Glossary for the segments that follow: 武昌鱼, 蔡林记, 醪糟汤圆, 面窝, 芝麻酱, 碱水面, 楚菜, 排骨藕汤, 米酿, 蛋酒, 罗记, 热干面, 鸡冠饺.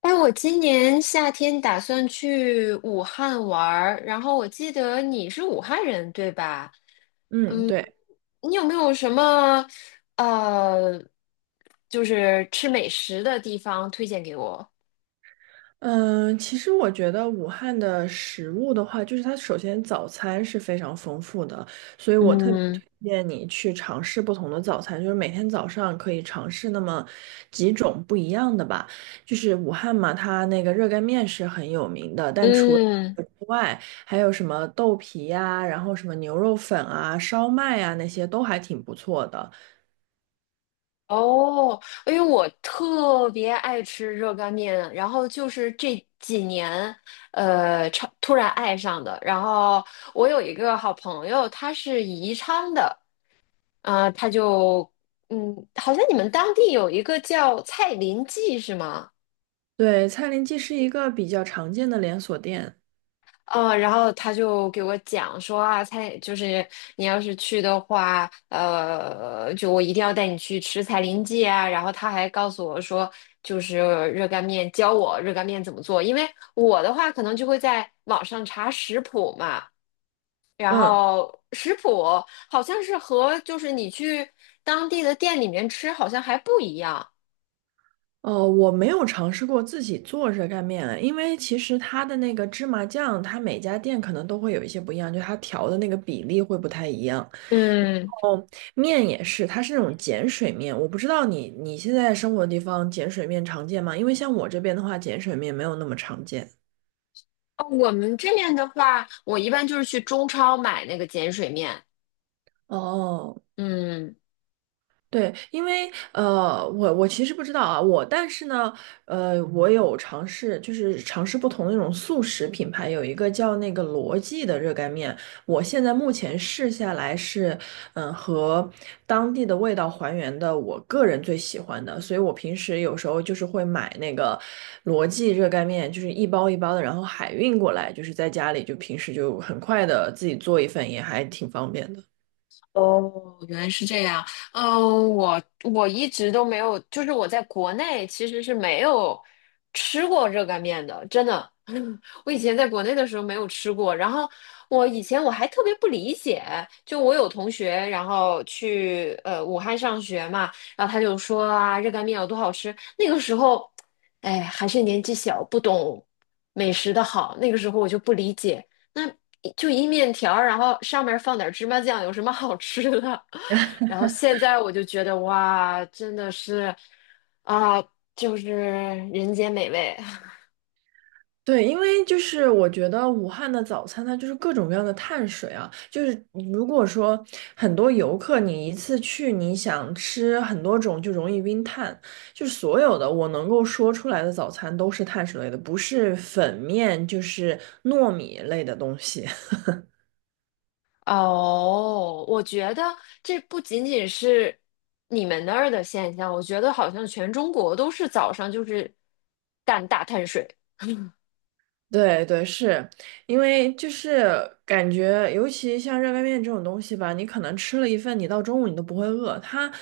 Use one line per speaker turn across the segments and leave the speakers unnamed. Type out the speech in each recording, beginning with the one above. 哎，我今年夏天打算去武汉玩儿，然后我记得你是武汉人，对吧？
嗯，
嗯，
对，
你有没有什么呃，就是吃美食的地方推荐给我？
嗯，其实我觉得武汉的食物的话，就是它首先早餐是非常丰富的，所以我特别
嗯
推荐你去尝试不同的早餐，就是每天早上可以尝试那么几种不一样的吧。就是武汉嘛，它那个热干面是很有名的，但除了
嗯，
这个之外，还有什么豆皮呀、然后什么牛肉粉啊、烧麦啊，那些都还挺不错的。
哦，因为我特别爱吃热干面，然后就是这几年，超突然爱上的。然后我有一个好朋友，他是宜昌的。啊、他就好像你们当地有一个叫蔡林记是吗？
对，蔡林记是一个比较常见的连锁店。
然后他就给我讲说啊，蔡就是你要是去的话，就我一定要带你去吃蔡林记啊。然后他还告诉我说，就是热干面，教我热干面怎么做。因为我的话可能就会在网上查食谱嘛，然
嗯。
后食谱好像是和就是你去当地的店里面吃好像还不一样。
哦，我没有尝试过自己做热干面啊，因为其实它的那个芝麻酱，它每家店可能都会有一些不一样，就它调的那个比例会不太一样。
嗯。
哦，面也是，它是那种碱水面，我不知道你现在生活的地方碱水面常见吗？因为像我这边的话，碱水面没有那么常见。
哦，我们这边的话，我一般就是去中超买那个碱水面。
哦，
嗯。
对，因为我其实不知道啊，我但是呢，我有尝试，就是尝试不同的那种速食品牌，有一个叫那个罗记的热干面，我现在目前试下来是，和当地的味道还原的，我个人最喜欢的，所以我平时有时候就是会买那个罗记热干面，就是一包一包的，然后海运过来，就是在家里就平时就很快的自己做一份，也还挺方便的。
哦，原来是这样。嗯、我一直都没有，就是我在国内其实是没有吃过热干面的，真的。我以前在国内的时候没有吃过，然后我以前我还特别不理解，就我有同学，然后去武汉上学嘛，然后他就说啊，热干面有多好吃。那个时候，哎，还是年纪小，不懂美食的好，那个时候我就不理解。那就一面条儿然后上面放点芝麻酱，有什么好吃的？然后现在我就觉得哇，真的是啊，就是人间美味。
对，因为就是我觉得武汉的早餐它就是各种各样的碳水啊，就是如果说很多游客你一次去你想吃很多种就容易晕碳，就是所有的我能够说出来的早餐都是碳水类的，不是粉面就是糯米类的东西。
哦，我觉得这不仅仅是你们那儿的现象，我觉得好像全中国都是早上就是干大碳水。
对对，是因为就是感觉，尤其像热干面这种东西吧，你可能吃了一份，你到中午你都不会饿，它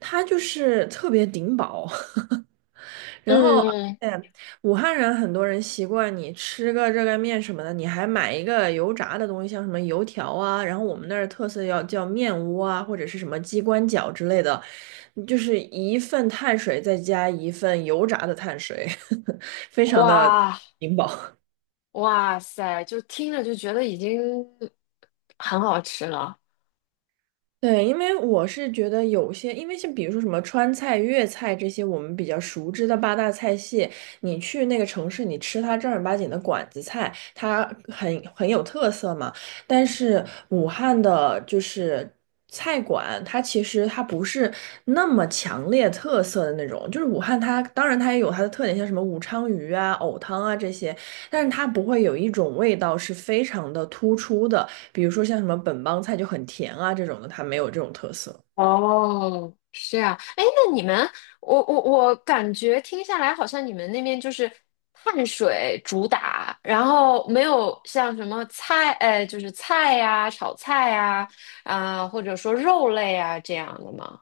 它就是特别顶饱。然后，而
嗯，
且武汉人很多人习惯你吃个热干面什么的，你还买一个油炸的东西，像什么油条啊，然后我们那儿特色要叫面窝啊，或者是什么鸡冠饺之类的，就是一份碳水再加一份油炸的碳水，非常的
哇
顶饱。
哇塞，就听着就觉得已经很好吃了。
对，因为我是觉得有些，因为像比如说什么川菜、粤菜这些我们比较熟知的八大菜系，你去那个城市，你吃它正儿八经的馆子菜，它很有特色嘛。但是武汉的就是菜馆，它其实它不是那么强烈特色的那种。就是武汉它当然它也有它的特点，像什么武昌鱼啊、藕汤啊这些，但是它不会有一种味道是非常的突出的。比如说像什么本帮菜就很甜啊这种的，它没有这种特色。
哦，是这样。哎，那你们，我感觉听下来，好像你们那边就是碳水主打，然后没有像什么菜，就是菜呀、炒菜呀、啊，或者说肉类啊这样的吗？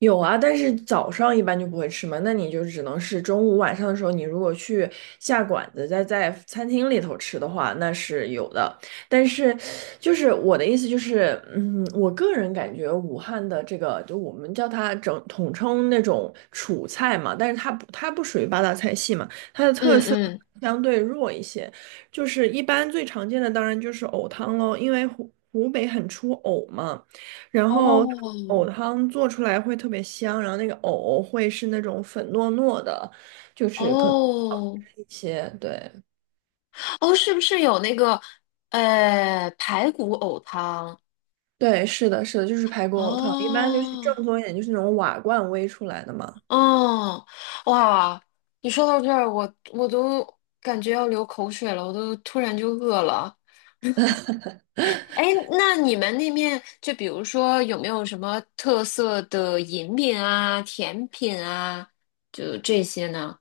有啊，但是早上一般就不会吃嘛，那你就只能是中午晚上的时候，你如果去下馆子，再在餐厅里头吃的话，那是有的。但是，就是我的意思就是，我个人感觉武汉的这个，就我们叫它整统称那种楚菜嘛，但是它不属于八大菜系嘛。
嗯嗯，
相对弱一些，就是一般最常见的当然就是藕汤喽，因为湖北很出藕嘛，然后
哦
藕汤做出来会特别香，然后那个藕会是那种粉糯糯的
哦
一些，对
哦，是不是有那个排骨藕汤？
对，是的，是的，就是排骨藕汤，一般就是
哦
正宗一点，就是那种瓦罐煨出来的嘛。
哦，哇！你说到这儿，我都感觉要流口水了，我都突然就饿了。哎，那你们那面就比如说有没有什么特色的饮品啊、甜品啊，就这些呢？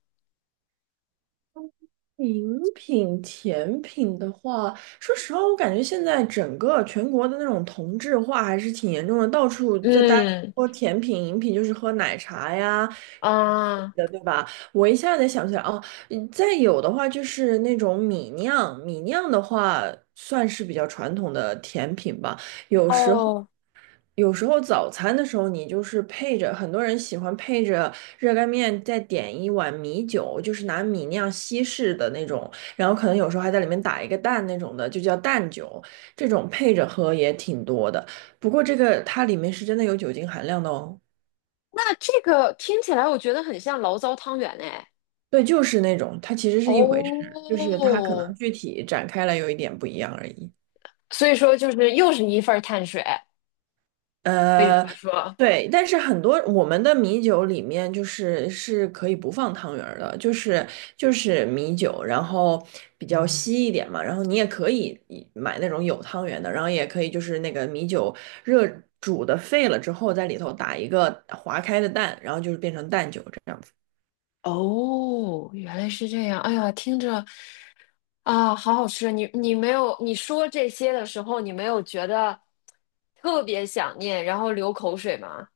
饮品、甜品的话，说实话，我感觉现在整个全国的那种同质化还是挺严重的，到处在大家
嗯
说甜品、饮品，就是喝奶茶呀
啊，
的，对吧？我一下子想起来，哦，再有的话就是那种米酿，米酿的话算是比较传统的甜品吧，有时候。
哦，
有时候早餐的时候，你就是配着，很多人喜欢配着热干面，再点一碗米酒，就是拿米酿西式的那种，然后可能有时候还在里面打一个蛋那种的，就叫蛋酒。这种配着喝也挺多的，不过这个它里面是真的有酒精含量的哦。
那这个听起来我觉得很像醪糟汤圆哎。
对，就是那种，它其实是一回事，就是它可能
哦，
具体展开来有一点不一样而已。
所以说就是又是一份儿碳水，可以这
呃，
么说。
对，但是很多我们的米酒里面就是可以不放汤圆儿的，就是米酒，然后比较稀一点嘛，然后你也可以买那种有汤圆的，然后也可以就是那个米酒热煮的沸了之后，在里头打一个划开的蛋，然后就是变成蛋酒这样子。
哦，原来是这样。哎呀，听着啊，好好吃。你没有你说这些的时候，你没有觉得特别想念，然后流口水吗？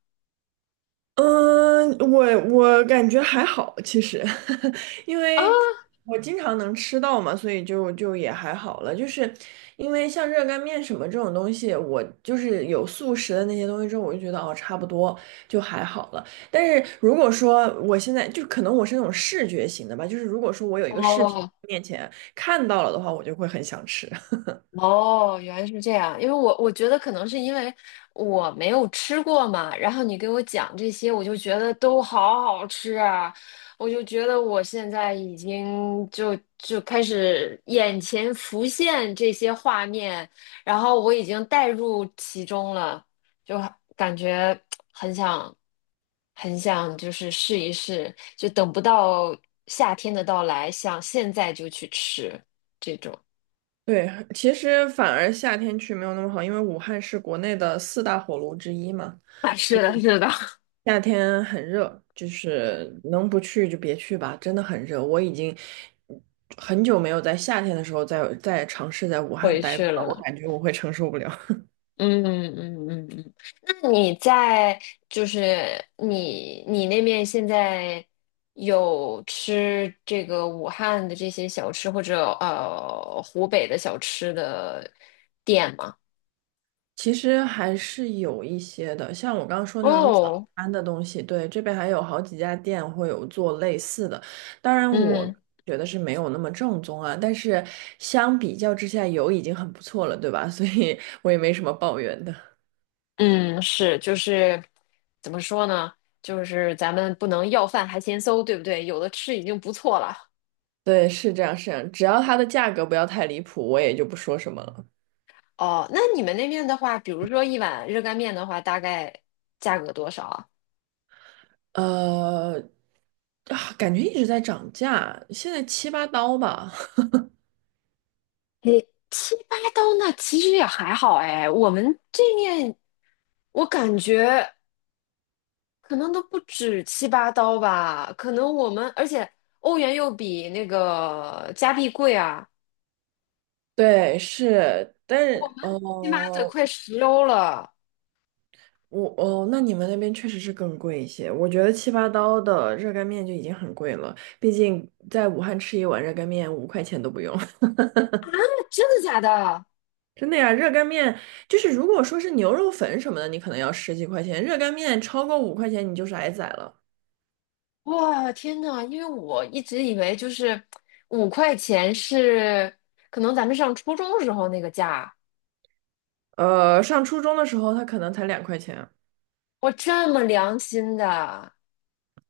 嗯，我感觉还好，其实，因
啊，
为我经常能吃到嘛，所以就也还好了。就是因为像热干面什么这种东西，我就是有素食的那些东西之后，我就觉得哦，差不多就还好了。但是如果说我现在就可能我是那种视觉型的吧，就是如果说我有一个视频
哦，
面前看到了的话，我就会很想吃。
哦，原来是这样，因为我觉得可能是因为我没有吃过嘛，然后你给我讲这些，我就觉得都好好吃啊，我就觉得我现在已经就开始眼前浮现这些画面，然后我已经带入其中了，就感觉很想很想就是试一试，就等不到夏天的到来，想现在就去吃这种。
对，其实反而夏天去没有那么好，因为武汉是国内的四大火炉之一嘛。
啊，是的，是的。
夏天很热，就是能不去就别去吧，真的很热。我已经很久没有在夏天的时候再尝试在武汉
回
待
去
过了，我
了。
感觉我会承受不了。
嗯嗯嗯嗯，那你在就是你那边现在有吃这个武汉的这些小吃或者湖北的小吃的店吗？
其实还是有一些的，像我刚刚说那种早
哦，
餐的东西，对，这边还有好几家店会有做类似的。当然，我
嗯
觉得是没有那么正宗啊，但是相比较之下有已经很不错了，对吧？所以我也没什么抱怨的。
嗯，是就是怎么说呢？就是咱们不能要饭还嫌馊，对不对？有的吃已经不错了。
对，是这样，是这样，只要它的价格不要太离谱，我也就不说什么了。
哦，那你们那边的话，比如说一碗热干面的话，大概价格多少啊？
呃，啊，感觉一直在涨价，现在七八刀吧。
你七八刀那其实也还好哎，我们这面我感觉可能都不止七八刀吧，可能我们而且欧元又比那个加币贵啊，
对，是，但是
起码得
哦，
快10欧了。
那你们那边确实是更贵一些。我觉得七八刀的热干面就已经很贵了，毕竟在武汉吃一碗热干面五块钱都不用。
真的假的？
真的呀，热干面就是如果说是牛肉粉什么的，你可能要十几块钱，热干面超过五块钱你就是挨宰了。
哇，天呐，因为我一直以为就是5块钱是可能咱们上初中时候那个价，
上初中的时候，它可能才2块钱。
哇，这么良心的，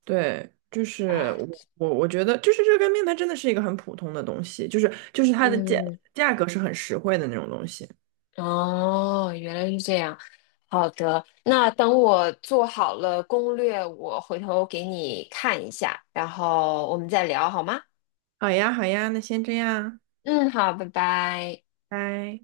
对，就是
哎
我觉得，就是热干面它真的是一个很普通的东西，就是它的价
嗯。
价格是很实惠的那种东西。
哦，原来是这样。好的，那等我做好了攻略，我回头给你看一下，然后我们再聊好吗？
好呀，好呀，那先这样，
嗯，好，拜拜。
拜。